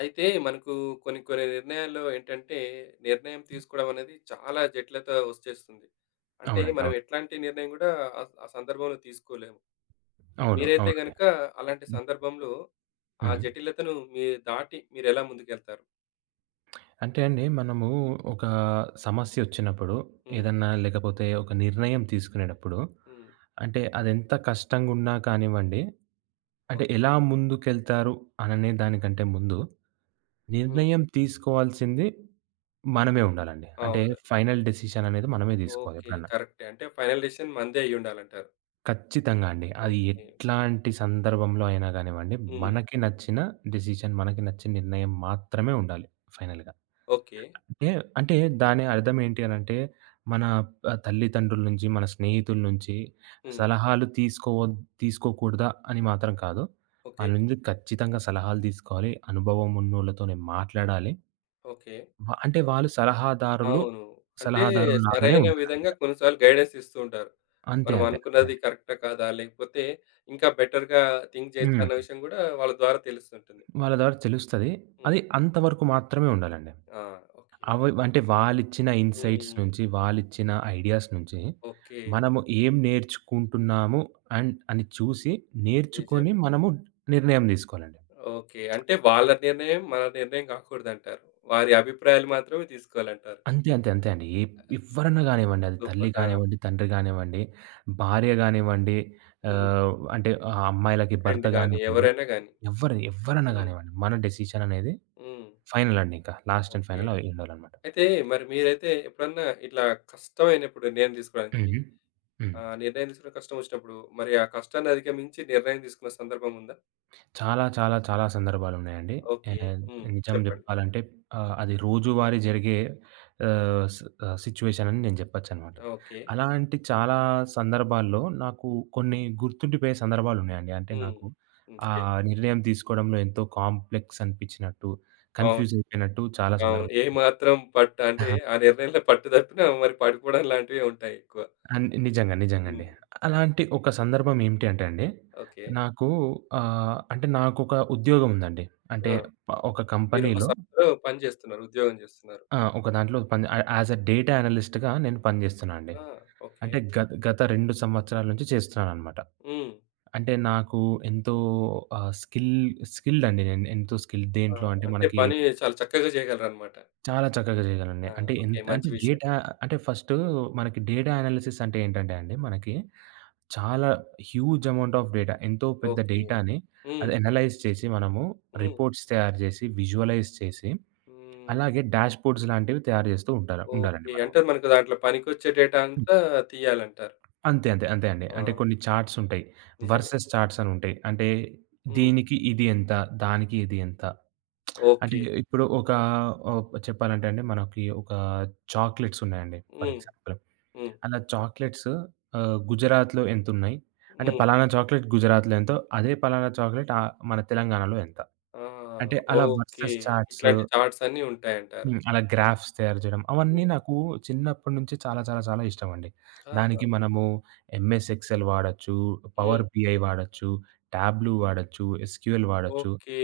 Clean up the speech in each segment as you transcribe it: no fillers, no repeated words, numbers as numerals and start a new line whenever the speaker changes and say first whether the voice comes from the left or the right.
left: అయితే మనకు కొన్ని కొన్ని నిర్ణయాల్లో ఏంటంటే, నిర్ణయం తీసుకోవడం అనేది చాలా జటిలత వచ్చేస్తుంది. అంటే
right: అవునండి.
left: మనం
right: అవును.
left: ఎట్లాంటి నిర్ణయం గూడా ఆ సందర్భంలో తీసుకోలేము.
right: అవును.
left: మీరైతే
right: అవునండి.
left: గనక అలాంటి
right: హ్మ్.
left: సందర్భంలో ఆ
right: హ్మ్.
left: జటిలతను మీరు దాటి మీరెలా ముందుకెళ్తారు?
right: అంటే అండి మనము ఒక సమస్యొచ్చినప్పుడు,
left: హ్మ్.
right: ఏదన్నా లేకపోతే ఒక నిర్ణయం తీసుకునేటప్పుడు,
left: హ్మ్.
right: అంటే అదెంత కష్టంగున్నా కానివ్వండి, అంటే
left: ఓకే.
right: ఎలా ముందుకెళ్తారు అననే దానికంటే ముందు,
left: హ్మ్.
right: నిర్ణయం తీసుకోవాల్సింది మనమే ఉండాలండి. అంటే
left: అవును.
right: ఫైనల్ డెసిషన్ అనేది మనమే తీసుకోవాలి
left: ఓకే.
right: ఎప్పుడన్నా.
left: కరెక్టే. అంటే ఫైనల్ డెసిషన్ మనదే అయ్యుండాలంటారు.
right: ఖచ్చితంగా అండి. అది
left: ఓకే.
right: ఎట్లాంటి సందర్భంలో అయినా గానివ్వండి,
left: హ్మ్.
right: మనకి నచ్చిన డెసిషన్, మనకి నచ్చిన నిర్ణయం మాత్రమే ఉండాలి ఫైనల్‌గా.
left: ఓకే.
right: అంటే, అంటే దాని అర్థం ఏంటి అనంటే, మన తల్లిదండ్రుల నుంచి, మన స్నేహితుల నుంచి
left: హ్మ్.
right: సలహాలు తీసుకోకూడదా అని మాత్రం కాదు.
left: ఓకే.
right: వాళ్ళ నుండి ఖచ్చితంగా సలహాలు తీసుకోవాలి. అనుభవం ఉన్నోళ్ళతోనే మాట్లాడాలి.
left: ఓకే.
right: అంటే వాళ్ళు సలహాదారులు,
left: అవును. అంటే
right: సలహాదారుల్లాగానే
left: సరైన విధంగా
right: ఉంటారనమాట.
left: కొన్నిసార్లు గైడెన్స్ ఇస్తూ ఉంటారు.
right: అంతే,
left: మనం
right: అంతే, అంతే
left: అనుకున్నది
right: అండి.
left: కరెక్టా? కాదా? లేకపోతే ఇంకా బెటర్‌గా థింక్ చేయొచ్చా?
right: హ్మ్.
left: అన్న విషయం గూడా వాళ్ళ ద్వారా తెలుస్తుంటుంది.
right: వాళ్ళ ద్వారా తెలుస్తది.
left: హ్మ్.
right: అది అంతవరకు మాత్రమే ఉండాలండి.
left: ఆ! ఓకే.
right: అవి అంటే వాళ్ళిచ్చిన ఇన్‌సైట్స్
left: హ్మ్.
right: నుంచి, వాళ్ళిచ్చిన ఐడియాస్ నుంచి
left: ఓకే.
right: మనము ఏం నేర్చుకుంటున్నాము అండ్ అని చూసి, నేర్చుకొని
left: నిజమే.
right: మనము నిర్ణయం తీసుకోవాలండి.
left: ఓకే. అంటే వాళ్ళ నిర్ణయం మన నిర్ణయం కాకూడదంటారు. వారి అభిప్రాయాలు మాత్రమే తీసుకోవాలంటారు.
right: అంతే, అంతే, అంతే అండి. ఎవ్వరన్నా గానివ్వండి. అది తల్లి
left: సూపర్. ఆ!
right: కానివ్వండి, తండ్రి కానివ్వండి, భార్య గానివ్వండి,
left: హ్మ్.
right: అంటే ఆ అమ్మాయిలకి భర్త
left: ఫ్రెండ్ గాని,
right: గానివ్వండి,
left: ఎవరైనా గాని.
right: ఎవ్వరన్నా
left: హ్మ్.
right: గానివ్వండి, మన డెసిషన్ అనేది
left: హ్మ్.
right: ఫైనల్ అండి ఇంకా. Last and
left: okay.
right: ఫైనల్ అయి ఉండాలనమాట.
left: అయితే మరి మీరైతే ఎప్పుడన్నా ఇట్లా కష్టమైనప్పుడు నిర్ణయం తీసుకోవడానికి
right: హుహు. హ్మ్.
left: ఆ! నిర్ణయం తీసుకోవడం కష్టం వచ్చినప్పుడు, మరి ఆ కష్టాన్ని అధిగమించి నిర్ణయం తీసుకున్న సందర్భం ఉందా?
right: చాలా, చాలా, చాలా సందర్భాలున్నాయండి.
left: ఓకే.
right: ఆహ్,
left: హ్మ్.
right: నిజం
left: చెప్పండి.
right: జెప్పాలంటే అది రోజువారీ జరిగే ఆహ్, స్ సిట్యుయేషన్ అని నేను జెప్పొచ్చనమాట.
left: ఓకే.
right: అలాంటి చాలా సందర్భాల్లో నాకు కొన్ని గుర్తుండిపోయే సందర్భాలున్నాయండి. అంటే
left: హ్మ్.
right: నాకు ఆ
left: ఓకే.
right: నిర్ణయం తీసుకోవడంలో ఎంతో కాంప్లెక్స్ అనిపిచ్చినట్టు,
left: అవును.
right: కన్‌ఫ్యూజ్ అయిపోయినట్టు చాలా
left: అవును.
right: సందర్భాలు
left: ఏ మాత్రం పట్టు అంటే ఆ నిర్ణయంలో పట్టు తప్పినా మరి పడిపోవడం లాంటివే ఉంటాయి ఎక్కువ.
right: నిజంగా. నిజంగండి.
left: హ్మ్.
right: అలాంటి ఒక సందర్భం ఏమిటి అంటే అండి,
left: ఓకే.
right: నాకు అంటే నాకొక ఉద్యోగం ఉందండి. అంటే
left: ఆ!
right: ఒక
left: మీరొక
right: కంపెనీలో
left: సంస్థలో పని చేస్తున్నారు. ఉద్యోగం చేస్తున్నారు.
right: ఆ! ఒక దాంట్లో పని యాస్ ఎ డేటా అనలిస్ట్‌గా నేను పనిజేస్తున్నా అండి.
left: ఆ! ఓకే.
right: అంటే గత గత 2 సంవత్సరాల నుంచి చేస్తున్నాననమాట.
left: హ్మ్.
right: అంటే నాకు ఎంతో ఆహ్, స్కిల్ స్కిల్డ్ అండి నేను. ఎంతో స్కిల్డ్
left: ఆ!
right: దేంట్లో అంటే
left: అంటే
right: మనకి
left: పని చాలా చక్కగా చేయగలరన్నమాట.
right: చాలా చక్కగా చేయగలండి.
left: ఆ!
right: అంటే
left: ఓకే.
right: ఎంత అంటే
left: మంచి విషయం.
right: డేటా అంటే ఫస్టు మనకి డేటా అనాలిసిస్ అంటే ఏంటంటే అండి మనకి చాలా హ్యూజ్ అమౌంట్ ఆఫ్ డేటా ఎంతో పెద్ద
left: ఓకే.
right: డేటాని
left: హ్మ్.
right: అది అనలైజ్ చేసి మనము
left: హ్మ్.
right: రిపోర్ట్స్ తయారు జేసి, విజువలైజ్ చేసి
left: హ్మ్.
right: అలాగే డాష్‌బోర్డ్స్ లాంటివి తయారు జేస్తూ ఉంటారు ఉండాలండి
left: ఓకే.
right: మనము.
left: అంటే మనకు దాంట్లో పనికొచ్చే డేటా అంతా తీయాలంటారు.
right: అంతే. అంతే. అంతే అండి.
left: ఆ!
right: అంటే కొన్ని చార్ట్స్ ఉంటాయి.
left: నిజమే.
right: వర్సెస్ చార్ట్స్ అని ఉంటాయి. అంటే
left: హ్మ్.
right: దీనికి ఇది ఎంత? దానికి ఇది ఎంత? అంటే
left: ఓకే.
right: ఇప్పుడు ఒక చెప్పాలంటే అండి మనకి ఒక చాక్లెట్స్ ఉన్నాయండి ఫర్
left: హ్మ్.
right: ఎగ్జాంపుల్.
left: హ్మ్.
right: అలా చాక్లెట్స్ గుజరాత్‌లో ఎంతున్నయి? అంటే
left: హ్మ్.
right: పలానా చాక్లెట్ గుజరాత్‌లో ఎంతో, అదే పలానా చాక్లెట్ మన తెలంగాణలో ఎంత?
left: ఆ!
right: అంటే అలా
left: ఓకే.
right: Versus charts.
left: ఇట్లాంటి చార్ట్స్ అన్నీ ఉంటాయంటారు.
right: హ్మ్. అలా గ్రాఫ్స్ తయారు జేయడం. అవన్నీ
left: హ్మ్.
right: నాకు చిన్నప్పటి నుంచి చాలా చాలా చాలా ఇష్టమండి.
left: ఆహా!
right: దానికి మనము ఎంఎస్ ఎక్సెల్ వాడొచ్చు, పవర్
left: హ్మ్.
right: బిఐ వాడొచ్చు, టాబ్లూ వాడొచ్చు, ఎస్‌క్యూఎల్ వాడొచ్చు.
left: ఓకే.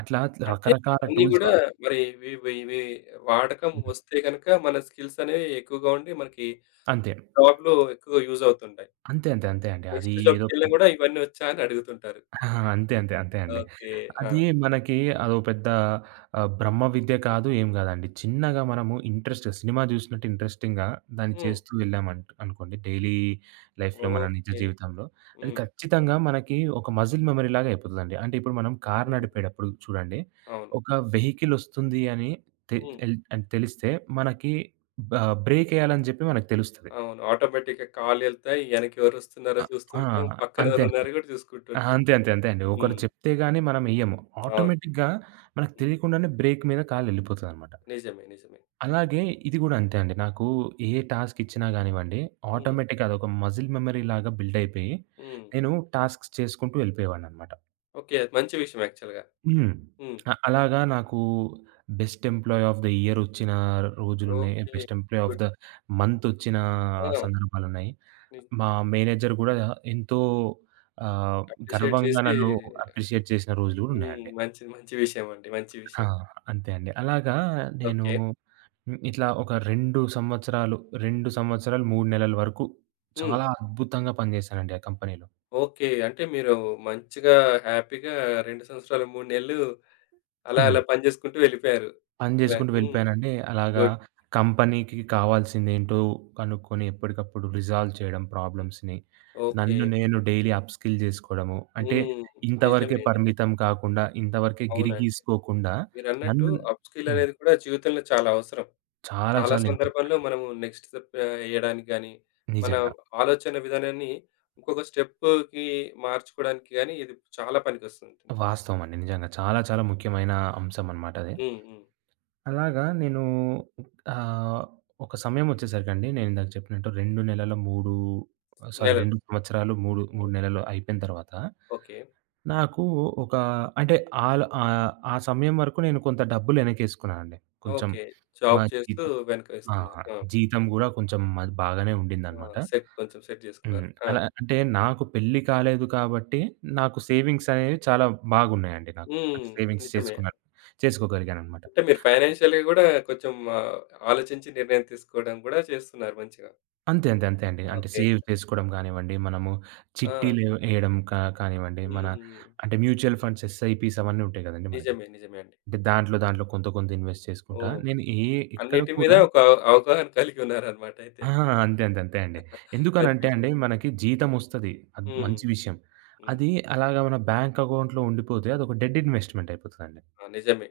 right: అట్లా
left: అంటే
right: రకరకాల
left: ఇవన్నీ
right: టూల్స్
left: గూడా
right: వాడొచ్చు.
left: మరి ఇవి ఇవి ఇవి వాడకం
right: హ్మ్.
left: వస్తే గనక మన స్కిల్స్ అనేవి ఎక్కువగా ఉండి మనకి
right: అంతే.
left: జాబ్‌లో ఎక్కువ యూజ్ అవుతుంటాయి.
right: అంతే. అంతే. అంతే అండి. అది
left: నెక్స్ట్
right: ఏదో
left: జాబ్‌కెళ్ళినా
right: పెద్ద
left: గూడా ఇవన్నీ వచ్చా అని అడుగుతుంటారు.
right: ఆహా! అంతే. అంతే. అంతే అండి.
left: ఓకే. ఆ!
right: అది మనకి అదో పెద్ద బ్రహ్మ విద్య కాదు, ఏం కాదండి. చిన్నగా మనము ఇంట్రెస్ట్ సినిమా చూసినట్టు ఇంట్రెస్టింగ్‌గా దాన్ని
left: హ్మ్.
right: చేస్తూ వెళ్ళామంట్ అనుకోండి డైలీ లైఫ్‌లో మన నిజ
left: ఓకే.
right: జీవితంలో, అది
left: హ్మ్.
right: ఖచ్చితంగా మనకి ఒక మజిల్ మెమరీ లాగా అయిపోతదండి. అంటే ఇప్పుడు మనం కారు
left: హ్మ్.
right: నడిపేటప్పుడు చూడండి,
left: అవును.
right: ఒక వెహికల్ ఒస్తుంది అని తె
left: హ్మ్.
right: ఎల్ అని తెలిస్తే మనకి బ బ్రేక్ ఎయాలని చెప్పి మనకు తెలుస్తది.
left: అవును. ఆటోమేటిక్‌గా కాళ్ళెళ్తాయి. ఎనకెవరొస్తున్నారో
right: అ!
left: చూస్తూ
right: ఆ!
left: ఉంటాం. పక్కన
right: అంతే.
left: ఎవరున్నారో గూడా చూసుకుంటూ
right: అహా!
left: ఉంటాం.
right: అంతే. అంతే. అంతే అండి. ఒకరు
left: హ్మ్.
right: చెప్తే గాని మనమెయ్యము.
left: అవును.
right: ఆటోమేటిక్‌గా మనకు
left: హ్మ్.
right: తెలియకుండానే బ్రేక్ మీద కాలెళ్ళిపోతదనమాట.
left: నిజమే. నిజమే.
right: అలాగే ఇది గూడా అంతే అండి. నాకు ఏ టాస్క్ ఇచ్చినా గానివ్వండి,
left: హ్మ్.
right: ఆటోమేటిక్‌గా అదొక మజిల్ మెమరీ లాగా బిల్డయిపోయి,
left: హ్మ్.
right: నేను టాస్క్స్ చేసుకుంటూ వెళ్ళిపోయేవాడిననమాట.
left: ఓకే. అది మంచి విషయం యాక్చువల్‌గా.
right: హ్మ్.
left: హ్మ్.
right: అలాగా నాకు best employee of the year వచ్చిన రోజులున్నాయి.
left: Okay.
right: Best employee of
left: good.
right: The month వచ్చిన
left: ఆ!
right: సందర్భాలున్నాయి.
left: ని
right: మా మేనేజర్ గూడా ఎంతో ఆహ్,
left: అప్రిషియేట్
right: గర్వంగా
left: చేసి
right: నన్ను అప్రిషియేట్ చేసిన రోజులు గూడా
left: హ్మ్.
right: ఉన్నాయండి.
left: మంచిది. మంచి విషయం అండి. మంచి
right: ఆ!
left: విషయం.
right: అంతే అండి. అలాగా నేను
left: ఓకే.
right: హ్మ్. ఇట్లా ఒక 2 సంవత్సరాలు, 3 నెలల వరకు
left: హ్మ్.
right: చాలా అద్భుతంగా పనిజేశానండి ఆ కంపెనీలో.
left: ఓకే. అంటే మీరు మంచిగా హ్యాపీగా 2 సంవత్సరాలు, 3 నెలలు అలా
right: హ్మ్.
left: అలా పని జేసుకుంటూ వెళ్ళిపోయారు.
right: పని
left: ఇలా
right: జేసుకుంటూ
left: హ్మ్.
right: వెళ్ళిపోయానండి. అలాగా
left: గుడ్.
right: కంపెనీకి కావాల్సిందేంటో కనుక్కొని ఎప్పటికప్పుడు రిజాల్వ్ చేయడం ప్రాబ్లమ్స్‌ని.
left: ఓకే.
right: నన్ను నేను డైలీ అప్‌స్కిల్ జేసుకోవడము. అంటే
left: హ్మ్.
right: ఇంతవరకే
left: నిజమే. నిజమే.
right: పరిమితం కాకుండా, ఇంతవరకే గిరి
left: అవునండి.
right: గీసుకోకుండా
left: మీరన్నట్టు
right: నన్ను.
left: అప్‌స్కిల్
right: హ్మ్.
left: అనేది కూడా జీవితంలో చాలా అవసరం.
right: చాలా
left: చాలా
right: చాలా ఇంపార్టెంట్
left: సందర్భాల్లో
right: అండి.
left: మనము నెక్స్ట్ స్టెప్ ఎయడానికి గాని, మన
right: నిజంగా.
left: ఆలోచన విధానాన్ని ఇంకొక స్టెప్‌కి మార్చుకోవడానికి గాని ఇది చాలా పనికొస్తుంటుంది.
right: వాస్తవం అండి. నిజంగా. చాలా చాలా ముఖ్యమైన అంశం అనమాట అది.
left: హ్మ్. హ్మ్.
right: అలాగా నేను ఆహ్, ఒక సమయమొచ్చేసరికండి నేనిందాక చెప్పినట్టు 2 నెలల 3 సారీ
left: నెలలు.
right: 2 సంవత్సరాలు 3
left: హ్మ్.
right: నెలలు అయిపోయిన తర్వాత
left: ఓకే.
right: నాకు ఒక అంటే ఆ సమయం వరకు నేను కొంత డబ్బులు ఎనకేసుకున్నానండి. కొంచెం
left: ఓకే.
right: మా
left: జాబ్ చేస్తూ
right: జీతం.
left: వెనక
right: ఆ!
left: వేసుకున్నారు. ఆ!
right: జీతం గూడా కొంచెం మాది బాగానే
left: ఆ!
right: ఉండిందనమాట.
left: సెట్
right: హ్మ్.
left: చేసుకున్నారు. ఆ!
right: అలా అంటే నాకు పెళ్లి కాలేదు కాబట్టి నాకు సేవింగ్స్ అనేవి చాలా బాగున్నాయండి నాకు. అంటే
left: హ్మ్.
right: సేవింగ్స్
left: నిజమే.
right: చేసుకున్నాను. చేసుకోగలిగాననమాట.
left: అంటే మీరు ఫైనాన్షియల్‌గా కూడా కొంచెం ఆలోచించి నిర్ణయం తీసుకోవడం కూడా చేస్తున్నారు మంచిగా.
right: అంతే. అంతే. అంతే అండి. అంటే
left: ఓకే.
right: సేవ్ చేసుకోవడం కానివ్వండి, మనము
left: ఆ!
right: చిట్టీలు ఎయడం కానివ్వండి, మన
left: హ్మ్.
right: అంటే మ్యూచువల్ ఫండ్స్, ఎస్ఐపీస్ అవన్నీ ఉంటాయి కదండీ మనకి.
left: నిజమే. నిజమే అండి.
right: అంటే దాంట్లో కొంత ఇన్వెస్ట్ చేసుకుంటా.
left: ఓహ్!
right: నేను ఎక్కడ
left: అన్నిటి మీద
right: కూడా.
left: ఒక అవగాహన కలిగి ఉన్నారన్నమాట అయితే.
right: ఆ! అంతే. అంతే. అంతే అండి.
left: మంచి
right: ఎందుకనంటే అండి,
left: విషయం.
right: మనకి జీతమొస్తది. అది
left: హ్మ్.
right: మంచి విషయం.
left: హ్మ్.
right: అది అలాగా మన బ్యాంక్ అకౌంట్‌లో ఉండిపోతే అదొక డెడ్ ఇన్వెస్ట్‌మెంట్ అయిపోతదండి.
left: ఆ! నిజమే.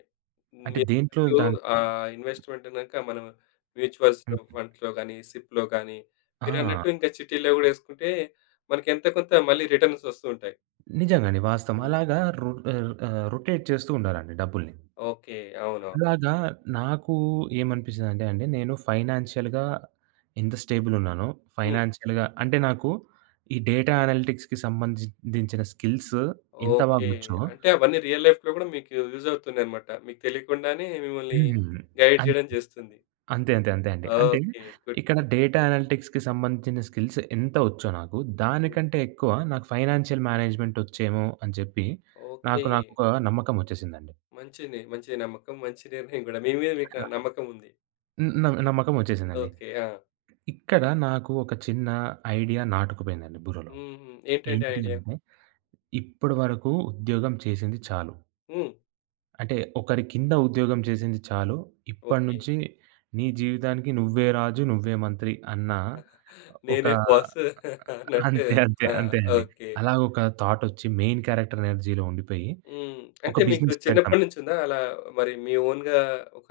right: అంటే దేంట్లో
left: మీరన్నట్టు
right: దానికి.
left: ఇన్వెస్ట్‌మెంట్ అన్నాక మనం మ్యూచువల్స్‌లో,
right: హ్మ్.
left: ఫండ్స్‌లో గాని, సిప్‌లో గాని
right: ఆ!
left: మీరన్నట్టు ఇంకా చిట్టీల్లో గూడా యేసుకుంటే మనకెంతో కొంత మళ్ళీ రిటర్న్స్ వస్తూ ఉంటాయి.
right: నిజంగా అండి. వాస్తవం.
left: హ్మ్.
right: అలాగా రొటేట్ చేస్తూ ఉండాలండి డబ్బుల్ని.
left: ఓకే. అవునవును.
right: అలాగా నాకు ఏమనిపిస్తదంటే అండి, నేను ఫైనాన్షియల్‌గా ఎంత స్టేబుల్ ఉన్నానో,
left: హ్మ్.
right: ఫైనాన్షియల్‌గా అంటే నాకు ఈ డేటా అనలిటిక్స్‌కి సంబంధించిన స్కిల్స్ ఎంత
left: ఓకే.
right: బాగొచ్చో.
left: అంటే అవన్నీ రియల్ లైఫ్‌లో గూడా మీకు యూజ్ అవుతున్నాయన్నమాట. మీకు తెలియకుండానే మిమ్మల్ని
right: హ్మ్.
left: గైడ్ చేయడం
right: అంతే.
left: జేస్తుంది.
right: అంతే. అంతే. అంతే అండి. అంటే
left: ఓకే. గుడ్.
right: ఇక్కడ డేటా అనలిటిక్స్‌కి సంబంధించిన స్కిల్స్ ఎంత వచ్చో నాకు,
left: హ్మ్.
right: దానికంటే ఎక్కువ నాకు ఫైనాన్షియల్ మేనేజ్‌మెంట్ వచ్చేమో అని చెప్పి నాకు
left: ఓకే.
right: నాకొక నమ్మకం వచ్చేసిందండి.
left: మంచిది. మంచి నమ్మకం. మంచి నిర్ణయం గూడా. మీ మీద మీకు నమ్మకం ఉంది.
right: నమ్మకం వచ్చేసిందండి.
left: ఓకే. ఆ!
right: ఇక్కడ నాకు ఒక చిన్న ఐడియా నాటుకుపోయిందండి బుర్రలో.
left: హుహు. ఏంటండి
right: ఏంటి
left: ఐడియా?
right: అంటే, ఇప్పటి వరకు ఉద్యోగం చేసింది చాలు.
left: హ్మ్.
right: అంటే ఒకరి కింద ఉద్యోగం చేసింది చాలు. ఇప్పటి
left: ఓకే.
right: నుంచి నీ జీవితానికి నువ్వే రాజు, నువ్వే మంత్రి అన్న ఒక.
left: నేనే బాసు అన్నట్టు.
right: అంతే. అంతే.
left: ఆ!
right: అంతే అండి.
left: ఓకే.
right: అలాగ ఒక థాట్ ఒచ్చి మెయిన్ క్యారెక్టర్ ఎనర్జీలో ఉండిపోయి,
left: హ్మ్.
right: ఒక
left: అంటే మీకు
right: బిజినెస్ పెడతాం.
left: చిన్నప్పటి నుంచుందా అలా మరి మీ ఓన్‌గా ఒక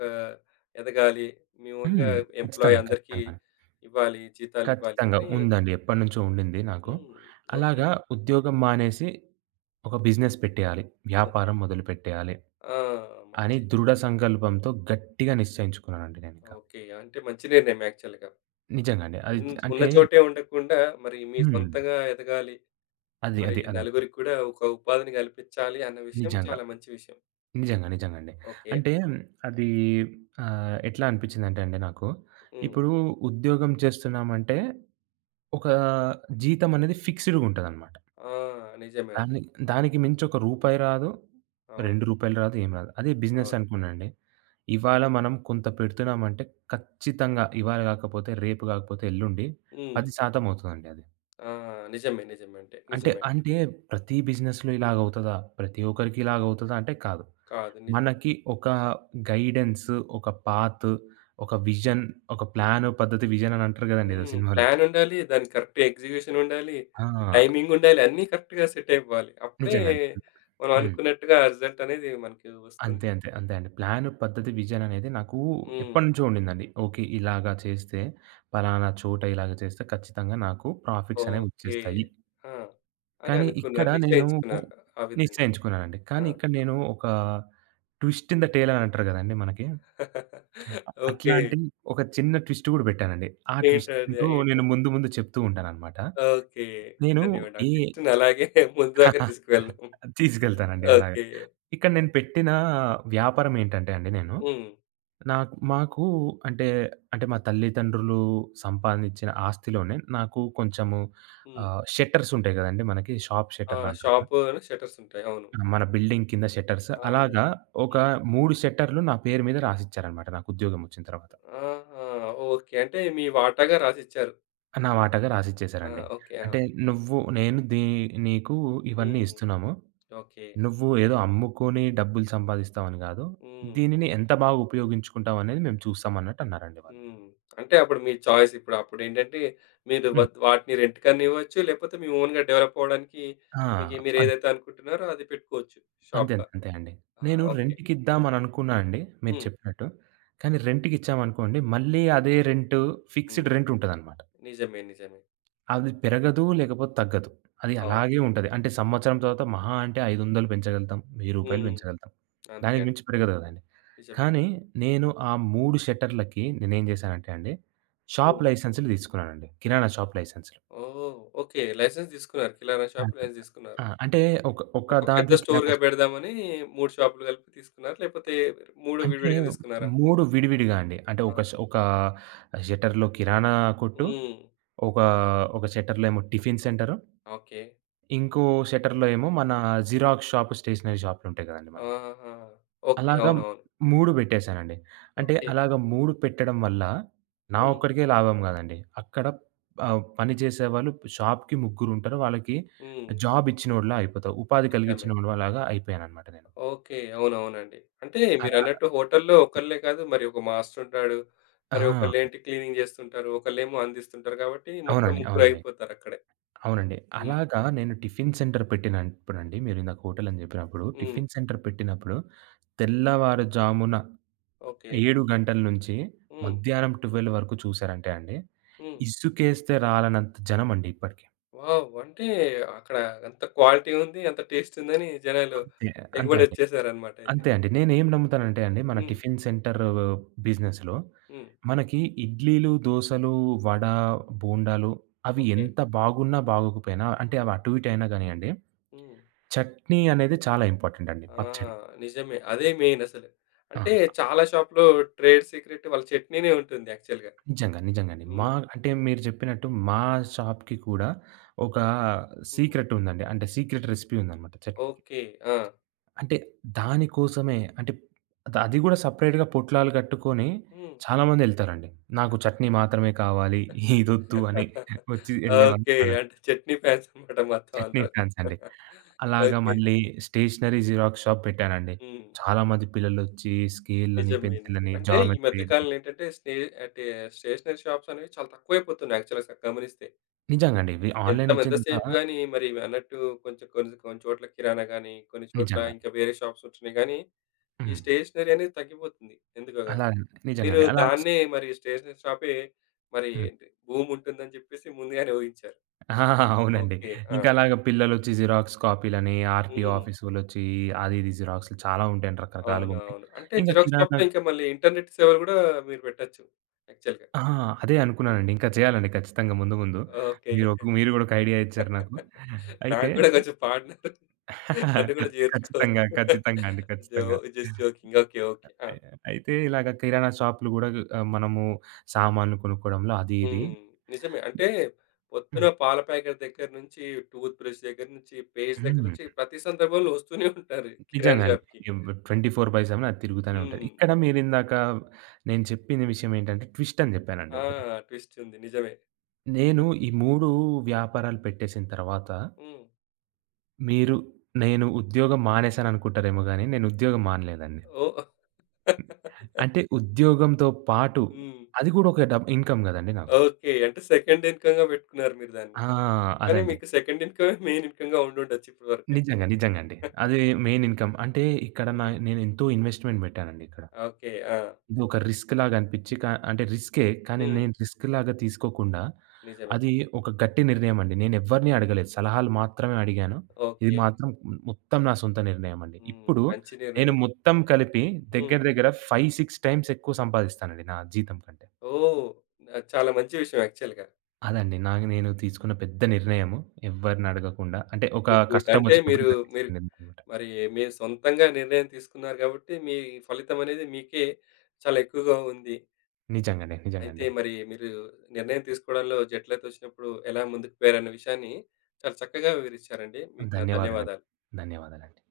left: ఎదగాలి, మీ ఓన్‌గా
right: హ్మ్.
left: ఎంప్లాయీ
right: ఖచ్చితంగా.
left: అందరికీ
right: ఖచ్చితంగా.
left: ఇవ్వాలి, జీతాలివ్వాలి
right: ఖచ్చితంగా.
left: అని
right: ఉందండి. ఎప్పటినుంచో ఉండింది నాకు.
left: హ్మ్. ఓకే.
right: అలాగా ఉద్యోగం మానేసి ఒక బిజినెస్ పెట్టేయాలి.
left: ఓకే.
right: వ్యాపారం మొదలుపెట్టేయాలి.
left: ఆ!
right: అని
left: మంచి
right: దృఢ సంకల్పంతో గట్టిగా నిశ్చయించుకున్నానండి నేనింక.
left: ఓకే. అంటే మంచి నిర్ణయం యాక్చువల్‌గా.
right: నిజంగండి. అది అంటే.
left: ఉన్న చోటే ఉండకుండా మరి మీ
right: హ్మ్.
left: సొంతంగా ఎదగాలి.
right: అది.
left: మరి
right: అది. అదండి.
left: నలుగురికి కూడా ఒక ఉపాధిని కల్పించాలి అన్న విషయం
right: నిజంగా.
left: చాలా మంచి విషయం.
right: నిజంగా. నిజంగండి.
left: ఓకే.
right: అంటే అది ఎట్లా అనిపిచ్చిందంటే అండి నాకు,
left: హ్మ్.
right: ఇప్పుడు ఉద్యోగం చేస్తున్నామంటే ఒక జీతం అనేది ఫిక్స్‌డ్‌గా ఉంటదనమాట.
left: ఆ! నిజమే అండి.
right: దాన్ని దానికి మించి ఒక రూపాయి రాదు, రూ.
left: అవును.
right: 2 రాదు, ఏం రాదు. అదే బిజినెస్
left: అవును.
right: అనుకోండండి. ఇవాళ మనం కొంత పెడుతున్నామంటే ఖచ్చితంగా ఇవాళ గాకపోతే, రేపు గాకపోతే, ఎల్లుండి
left: హ్మ్.
right: 10% అవుతదండి అది.
left: ఆ! నిజమే. నిజమే అంటే.
right: అంటే,
left: నిజమే అండి.
right: అంటే ప్రతి బిజినెస్‌లో ఇలాగవుతదా? ప్రతి ఒక్కరికి ఇలాగవుతదా అంటే కాదు.
left: కాదు నిజమే.
right: మనకి ఒక గైడెన్స్, ఒక పాత్, ఒక విజన్, ఒక ప్లాన్, పద్ధతి, విజన్ అని అంటారు గదండీ ఏదో
left: హ్మ్.
right: సినిమాలో.
left: ప్లాన్ ఉండాలి. దానికి కరెక్ట్ ఎగ్జిక్యూషన్ ఉండాలి.
right: ఆ!
left: టైమింగ్ ఉండాలి. అన్నీ కరెక్ట్‌గా సెట్ అయిపోవాలి. అప్పుడే
right: నిజంగానే.
left: మనం
right: హ్మ్.
left: అనుకున్నట్టుగా రిజల్ట్ అనేది మనకి వస్తుంది.
right: అంతే, అంతే, అంతే అండి. ప్లాన్, పద్ధతి, విజన్ అనేది నాకు
left: హ్మ్.
right: ఎప్పటినుంచో ఉండిందండి. ఓకే. ఇలాగా చేస్తే, పలానా చోట ఇలాగ చేస్తే ఖచ్చితంగా నాకు ప్రాఫిట్స్ అనేవి
left: ఓకే.
right: వచ్చేస్తాయి.
left: ఆ! అని
right: కానీ ఇక్కడ
left: అనుకున్నారు.
right: నేను
left: నిశ్చయించుకున్నారు. ఆ విధంగా.
right: నిశ్చయించుకున్నానండి. కానీ
left: ఆ!
right: ఇక్కడ నేను ఒక ట్విస్ట్ ఇన్ ద టేల్ అని అంటారు గదండీ మనకి.
left: ఓకే.
right: అట్లాంటి ఒక చిన్న ట్విస్ట్ గూడా పెట్టానండి. ఆ
left: ఏంటది?
right: ట్విస్ట్‌తో నేను
left: ఏంటది?
right: ముందు ముందు చెప్తూ ఉంటాననమాట.
left: ఓకే.
right: నేను
left: ఉండనివ్వండి. ఆ
right: ఏ
left: టేస్ట్‌ని అలాగే ముందు దాకా తీసుకువెళ్దాం.
right: తీసుకెళ్తానండి అలాగే.
left: ఓకే.
right: ఇక్కడ నేను పెట్టిన వ్యాపారం ఏంటంటే అండి నేను,
left: హ్మ్.
right: మాకు అంటే, అంటే మా తల్లిదండ్రులు సంపాదించిన ఆస్తిలోనే నాకు కొంచెము
left: హ్మ్.
right: షట్టర్స్ ఉంటాయి గదండీ మనకి షాప్
left: ఆ!
right: షట్టర్లు అంటారు కదా!
left: షాపులోనే షట్టర్స్ ఉంటాయి. అవును.
right: మన బిల్డింగ్ కింద షట్టర్స్. అలాగా
left: అవునండి.
right: ఒక
left: హ్మ్.
right: 3 షట్టర్‌లు నా పేరు మీద రాసిచ్చారనమాట నాకు ఉద్యోగం వచ్చిన తర్వాత.
left: ఆహా! ఓకే. అంటే మీ వాటాగా రాసిచ్చారు.
right: నా వాటాగా
left: ఆ!
right: రాసిచ్చేసారండి.
left: ఓకే. ఆ!
right: అంటే "నువ్వు నేను దీ నీకు ఇవన్నీ
left: హ్మ్.
right: ఇస్తున్నాము.
left: ఓకే.
right: నువ్వు ఏదో అమ్ముకొని డబ్బులు సంపాదిస్తావని గాదు.
left: హ్మ్.
right: దీనిని ఎంత బాగా ఉపయోగించుకుంటావు అనేది మేము చూస్తాం" అన్నట్టు అన్నారండి వాళ్ళు.
left: హ్మ్. అంటే అప్పుడు మీ చాయిస్ ఇప్పుడు. అప్పుడేంటంటే మీరు
right: హ్మ్.
left: వాటిని రెంట్‌కన్నా ఇవ్వచ్చు. లేకపోతే మీ ఓన్‌గా డెవలప్ అవ్వడానికి
right: ఆ!
left: మీకు
right: అం
left: మీరేదైతే అనుకుంటున్నారో అది పెట్టుకోవచ్చు
right: అంతే
left: షాప్‌గా.
right: అంతే అండి.
left: ఆ!
right: నేను
left: ఓకే.
right: రెంట్‌కిద్దామననుకున్నా అండి మీరు
left: హ్మ్.
right: చెప్పినట్టు. కానీ రెంట్‌కిచ్చామనుకోండి మళ్ళీ అదే రెంటు ఫిక్స్‌డ్
left: హ్మ్.
right: రెంటుంటదనమాట.
left: నిజమే. నిజమే.
right: అది పెరగదు, లేకపోతే తగ్గదు. అది
left: అవును.
right: అలాగే ఉంటది. అంటే సంవత్సరం తర్వాత మహా అంటే 500 పెంచగలుగుతాం. రూ. 1000
left: హ్మ్.
right: పెంచగలుగుతాం.
left: అంతే
right: దానికి
left: అండి.
right: మించి పెరగదు కదండీ.
left: నిజమే.
right: కానీ నేను ఆ 3 షట్టర్‌లకి నేనేం చేశానంటే అండి, షాప్
left: హ్మ్.
right: లైసెన్స్‌లు తీసుకున్నానండి. కిరాణా షాప్ లైసెన్స్‌లు.
left: ఓహ్! ఓకే. లైసెన్స్ తీసుకున్నారు. కిరాణా షాప్
right: అది.
left: లైసెన్స్ తీసుకున్నారు.
right: ఆ! అంటే ఒక ఒక
left: ఒక పెద్ద
right: దాంట్లో కిరాణా
left: స్టోర్‌గా
right: షా
left: పెడదామని 3 షాపులు కలిపి తీసుకున్నారా? లేకపోతే 3
right: అంటే
left: విడివిడిగా తీసుకున్నారా?
right: 3 విడివిడిగా అండి. అంటే
left: ఆహా!
right: ఒక షట్టర్‌లో కిరాణా కొట్టు,
left: హ్మ్.
right: ఒక ఒక షట్టర్‌లో ఏమో టిఫిన్ సెంటరు,
left: ఓకే.
right: ఇంకో షట్టర్‌లో ఏమో మన జిరాక్స్ షాప్, స్టేషనరీ షాపులుంటాయి కదండీ మనకి.
left: ఆహాహా! ఓకే.
right: అలాగా
left: అవునవును.
right: 3 పెట్టేసానండి. అంటే
left: ఓకే.
right: అలాగ 3 పెట్టడం వల్ల నా
left: హ్మ్.
right: ఒక్కడికే లాభం గాదండి. అక్కడ పని చేసేవాళ్ళు షాప్‌కి ముగ్గురుంటారు. వాళ్ళకి
left: హ్మ్.
right: జాబ్ ఇచ్చినోడిలా అయిపోతా. ఉపాధి
left: నిజమే.
right: కలిగించినోడిలాగా అయిపోయాననమాట నేను.
left: ఓకే. అవునవునండి. అంటే మీరన్నట్టు
right: అలా
left: హోటల్‌లో ఒకళ్ళే కాదు మరి ఒక మాస్టర్ ఉంటాడు. మరి
right: ఆ!
left: ఒకళ్ళేంటి క్లీనింగ్ జేస్తుంటారు. ఒకళ్ళేమో అందిస్తుంటారు కాబట్టి మొత్తం
right: అవునండి. అవునండి.
left: ముగ్గురైపోతారక్కడే.
right: అవునండి.
left: హ్మ్.
right: అలాగా నేను టిఫిన్ సెంటర్ పెట్టినప్పుడండి, మీరిందాక హోటల్ అని జెప్పినప్పుడు
left: హ్మ్.
right: టిఫిన్ సెంటర్ పెట్టినప్పుడు తెల్లవారుజామున
left: ఓకే.
right: 7 గంటల నుంచి
left: హ్మ్.
right: మధ్యాహ్నం 12 వరకు చూసారంటే అండి,
left: హ్మ్.
right: ఇసుకేస్తే రాలనంత జనమండి ఇప్పటికి.
left: వావ్! అంటే అక్కడ అంత క్వాలిటీ ఉంది. అంత టేస్ట్ ఉందని జనాలు
right: అంతే. అంతే అండి.
left: ఎగబడొచ్చేసారన్నమాట అయితే.
right: అంతే అండి. నేనేం నమ్ముతానంటే అండి, మన
left: హ్మ్.
right: టిఫిన్ సెంటర్ బిజినెస్‌లో
left: హ్మ్.
right: మనకి ఇడ్లీలు, దోసలు, వడ, బోండాలు అవి
left: ఓకే.
right: ఎంత బాగున్నా, బాగోకపోయినా అంటే అవి
left: హ్మ్.
right: అటు ఇటు అయినా గానియండి,
left: హ్మ్.
right: చట్నీ అనేది చాలా ఇంపార్టెంట్ అండి.
left: ఆ!
right: పచ్చడి.
left: నిజమే. అదే మెయిన్ అసలు.
right: ఆ!
left: అంటే చాలా షాప్‌లో ట్రేడ్ సీక్రెట్ వాళ్ళ చట్నీనే ఉంటుంది యాక్చువల్‌గా.
right: నిజంగా. నిజంగండి.
left: హ్మ్.
right: అంటే మీరు చెప్పినట్టు మా షాప్‌కి కూడా ఒక
left: హ్మ్.
right: సీక్రెట్ ఉందండి. అంటే సీక్రెట్ రెసిపీ ఉందనమాట చట్నీకి.
left: ఓకే. ఆ!
right: అంటే దానికోసమే అంటే అది గూడా సెపరేట్‌గా పొట్లాలు కట్టుకొని
left: హ్మ్.
right: చాలామందెళ్తారండి. నాకు చట్నీ మాత్రమే కావాలి. ఇదొద్దు అని వచ్చి
left: ఓకే.
right: ఎళ్ళేవాళ్ళున్నారండి.
left: అంటే చట్నీ ఫ్యాన్స్ అన్నమాట మొత్తం
right: చట్నీ
left: అందరూ.
right: ఫ్యాన్స్ అండి. అలాగా
left: ఓకే.
right: మళ్ళీ స్టేషనరీ జిరాక్స్ షాప్ పెట్టానండి.
left: హ్మ్.
right: చాలామంది పిల్లలొచ్చి స్కేల్‌లని,
left: నిజమే. నిజమే.
right: పెన్సిల్‌లని,
left: అంటే ఈ మధ్య
right: జామెట్రీలని.
left: కాలంలో ఏంటంటే అంటే స్టేషనరీ షాప్స్ అనేవి చాలా తక్కువైపోతున్నాయి యాక్చువల్‌గా గమనిస్తే.
right: నిజంగండి. ఇవి
left: ఎంత
right: ఆన్‌లైన్ వచ్చిన
left: ఎంతసేపు
right: తర్వాత
left: గాని మరి అన్నట్టు కొంచెం కొన్ని కొన్ని చోట్ల కిరాణా గాని, కొన్ని చోట్ల
right: నిజంగా.
left: ఇంకా వేరే షాప్స్ ఉంటున్నాయి గానీ, ఈ
right: హ్మ్.
left: స్టేషనరీ అనేది తగ్గిపోతుంది ఎందుకో
right: అలా
left: గాని. మీరు
right: నిజంగండి. అలాగా
left: దాన్నే మరి స్టేషనరీ షాపే మరి
right: హ్మ్.
left: ఏంటి భూమి ఉంటుందని చెప్పేసి ముందుగానే ఊహించారు.
right: ఆ! అవునండి.
left: ఓకే. ఆ!
right: ఇంకా అలాగ పిల్లలొచ్చి జిరాక్స్ కాపీలని, ఆర్‌టిఓ
left: హ్మ్.
right: ఆఫీస్ వోళ్ళొచ్చి అది ఇది జిరాక్స్‌లు చాలా ఉంటాయండి.
left: అవును.
right: రకరకాలుగుంటాయి.
left: అవును. అంటే
right: ఇంక
left: జిరాక్స్
right: కిరాణా.
left: షాప్‌లో ఇంకా మళ్ళీ ఇంటర్నెట్ సేవలు గూడా మీరు పెట్టొచ్చు యాక్చువల్‌గా.
right: ఆ! అదే అనుకున్నానండి. ఇంకా చేయాలండి ఖచ్చితంగా ముందు ముందు.
left: ఓకే.
right: మీరు గూడా ఒక ఐడియా ఇచ్చారు నాకు. అయితే
left: నాకు గూడా కొంచెం పార్ట్నర్ నన్ను గూడా
right: ఖచ్చితంగా.
left: చేర్చుకోవచ్చు.
right: ఖచ్చితంగా అండి.
left: జో
right: ఖచ్చితంగా.
left: Just joking. ఓకే. ఓకే. ఆ!
right: అయి అయితే ఇలాగ కిరాణా షాపులు గూడా మనము సామాన్లు కొనుక్కోవడంలో అది ఇది.
left: హ్మ్. నిజమే. అంటే పొద్దున పాల ప్యాకెట్ దగ్గర నుంచి, టూత్ బ్రష్ దగ్గర నుంచి, పేస్ట్ దగ్గర
right: హ్మ్.
left: నుంచి ప్రతి సందర్భంలో వస్తూనే ఉంటారు కిరాణా
right: నిజంగా అండి.
left: షాప్‌కి.
right: ఎవ్ 24/7 అది తిరుగుతానే ఉంటది.
left: హ్మ్.
right: ఇక్కడ మీరిందాక నేను చెప్పిన విషయం ఏంటంటే ట్విస్ట్ అని చెప్పానండి
left: ఆ!
right: ఒకటి.
left: ట్విస్ట్ ఉంది. నిజమే.
right: నేను
left: చెప్పండి.
right: ఈ 3 వ్యాపారాలు పెట్టేసిన తర్వాత
left: హ్మ్.
right: మీరు నేను ఉద్యోగం మానేశాననుకుంటారేమో గానీ నేను ఉద్యోగం మానలేదండి.
left: ఓహ్! హ్మ్.
right: అంటే ఉద్యోగంతో పాటు అది కూడా ఒక ఇన్‌కమ్ గదండీ నాకు.
left: ఓకే. అంటే సెకండ్ ఇన్‌కమ్‌గా పెట్టుకున్నారు మీరు దాన్ని.
right: ఆ!
left: కానీ
right: అదండి.
left: మీకు సెకండ్ ఇన్‌కమే మెయిన్ ఇన్‌కమ్‌గా ఉండుండొచ్చు ఇప్పటి వరకైతే.
right: నిజంగా. నిజంగా అండి. అది మెయిన్ ఇన్‌కమ్. అంటే ఇక్కడ
left: హ్మ్.
right: నేనెంతో ఇన్వెస్ట్‌మెంట్ పెట్టానండి ఇక్కడ.
left: ఓకే. ఆ!
right: ఇది ఒక రిస్క్ లాగా అనిపించి అంటే రిస్కే. కానీ
left: హ్మ్.
right: నేను రిస్క్ లాగా తీసుకోకుండా,
left: నిజమే.
right: అది ఒక గట్టి నిర్ణయం అండి. నేను ఎవ్వరిని అడగలేదు. సలహాలు మాత్రమే అడిగాను. ఇది
left: ఓకే.
right: మాత్రం మొత్తం నా సొంత నిర్ణయం అండి.
left: హ్మ్.
right: ఇప్పుడు
left: మంచి
right: నేను
left: నిర్ణయమే.
right: మొత్తం కలిపి
left: హ్మ్.
right: దగ్గర దగ్గర 5, 6 టైమ్స్ ఎక్కువ సంపాదిస్తానండి నా జీతం కంటే.
left: ఓహ్! ఆహ్, చాలా మంచి విషయం యాక్చువల్‌గా.
right: అదండి నేను తీసుకున్న పెద్ద నిర్ణయము. ఎవ్వరిని అడగకుండా అంటే ఒక
left: గుడ్. గుడ్.
right: కష్టం
left: అంటే
right: వచ్చినప్పుడు
left: మీరు మీరు
right: నిజంగండి.
left: మరి మీరు సొంతంగా నిర్ణయం తీసుకున్నారు కాబట్టి మీ ఫలితం అనేది మీకే చాలా ఎక్కువగా ఉంది. అయితే
right: నిజంగండి.
left: మరి మీరు నిర్ణయం తీసుకోవడంలో జటిలత వచ్చినప్పుడు ఎలా ముందుకు పోయారన్న విషయాన్ని చాలా చక్కగా వివరించారండి. మీకు నా
right: ధన్యవాదాలండి.
left: ధన్యవాదాలు.
right: ధన్యవాదాలండి.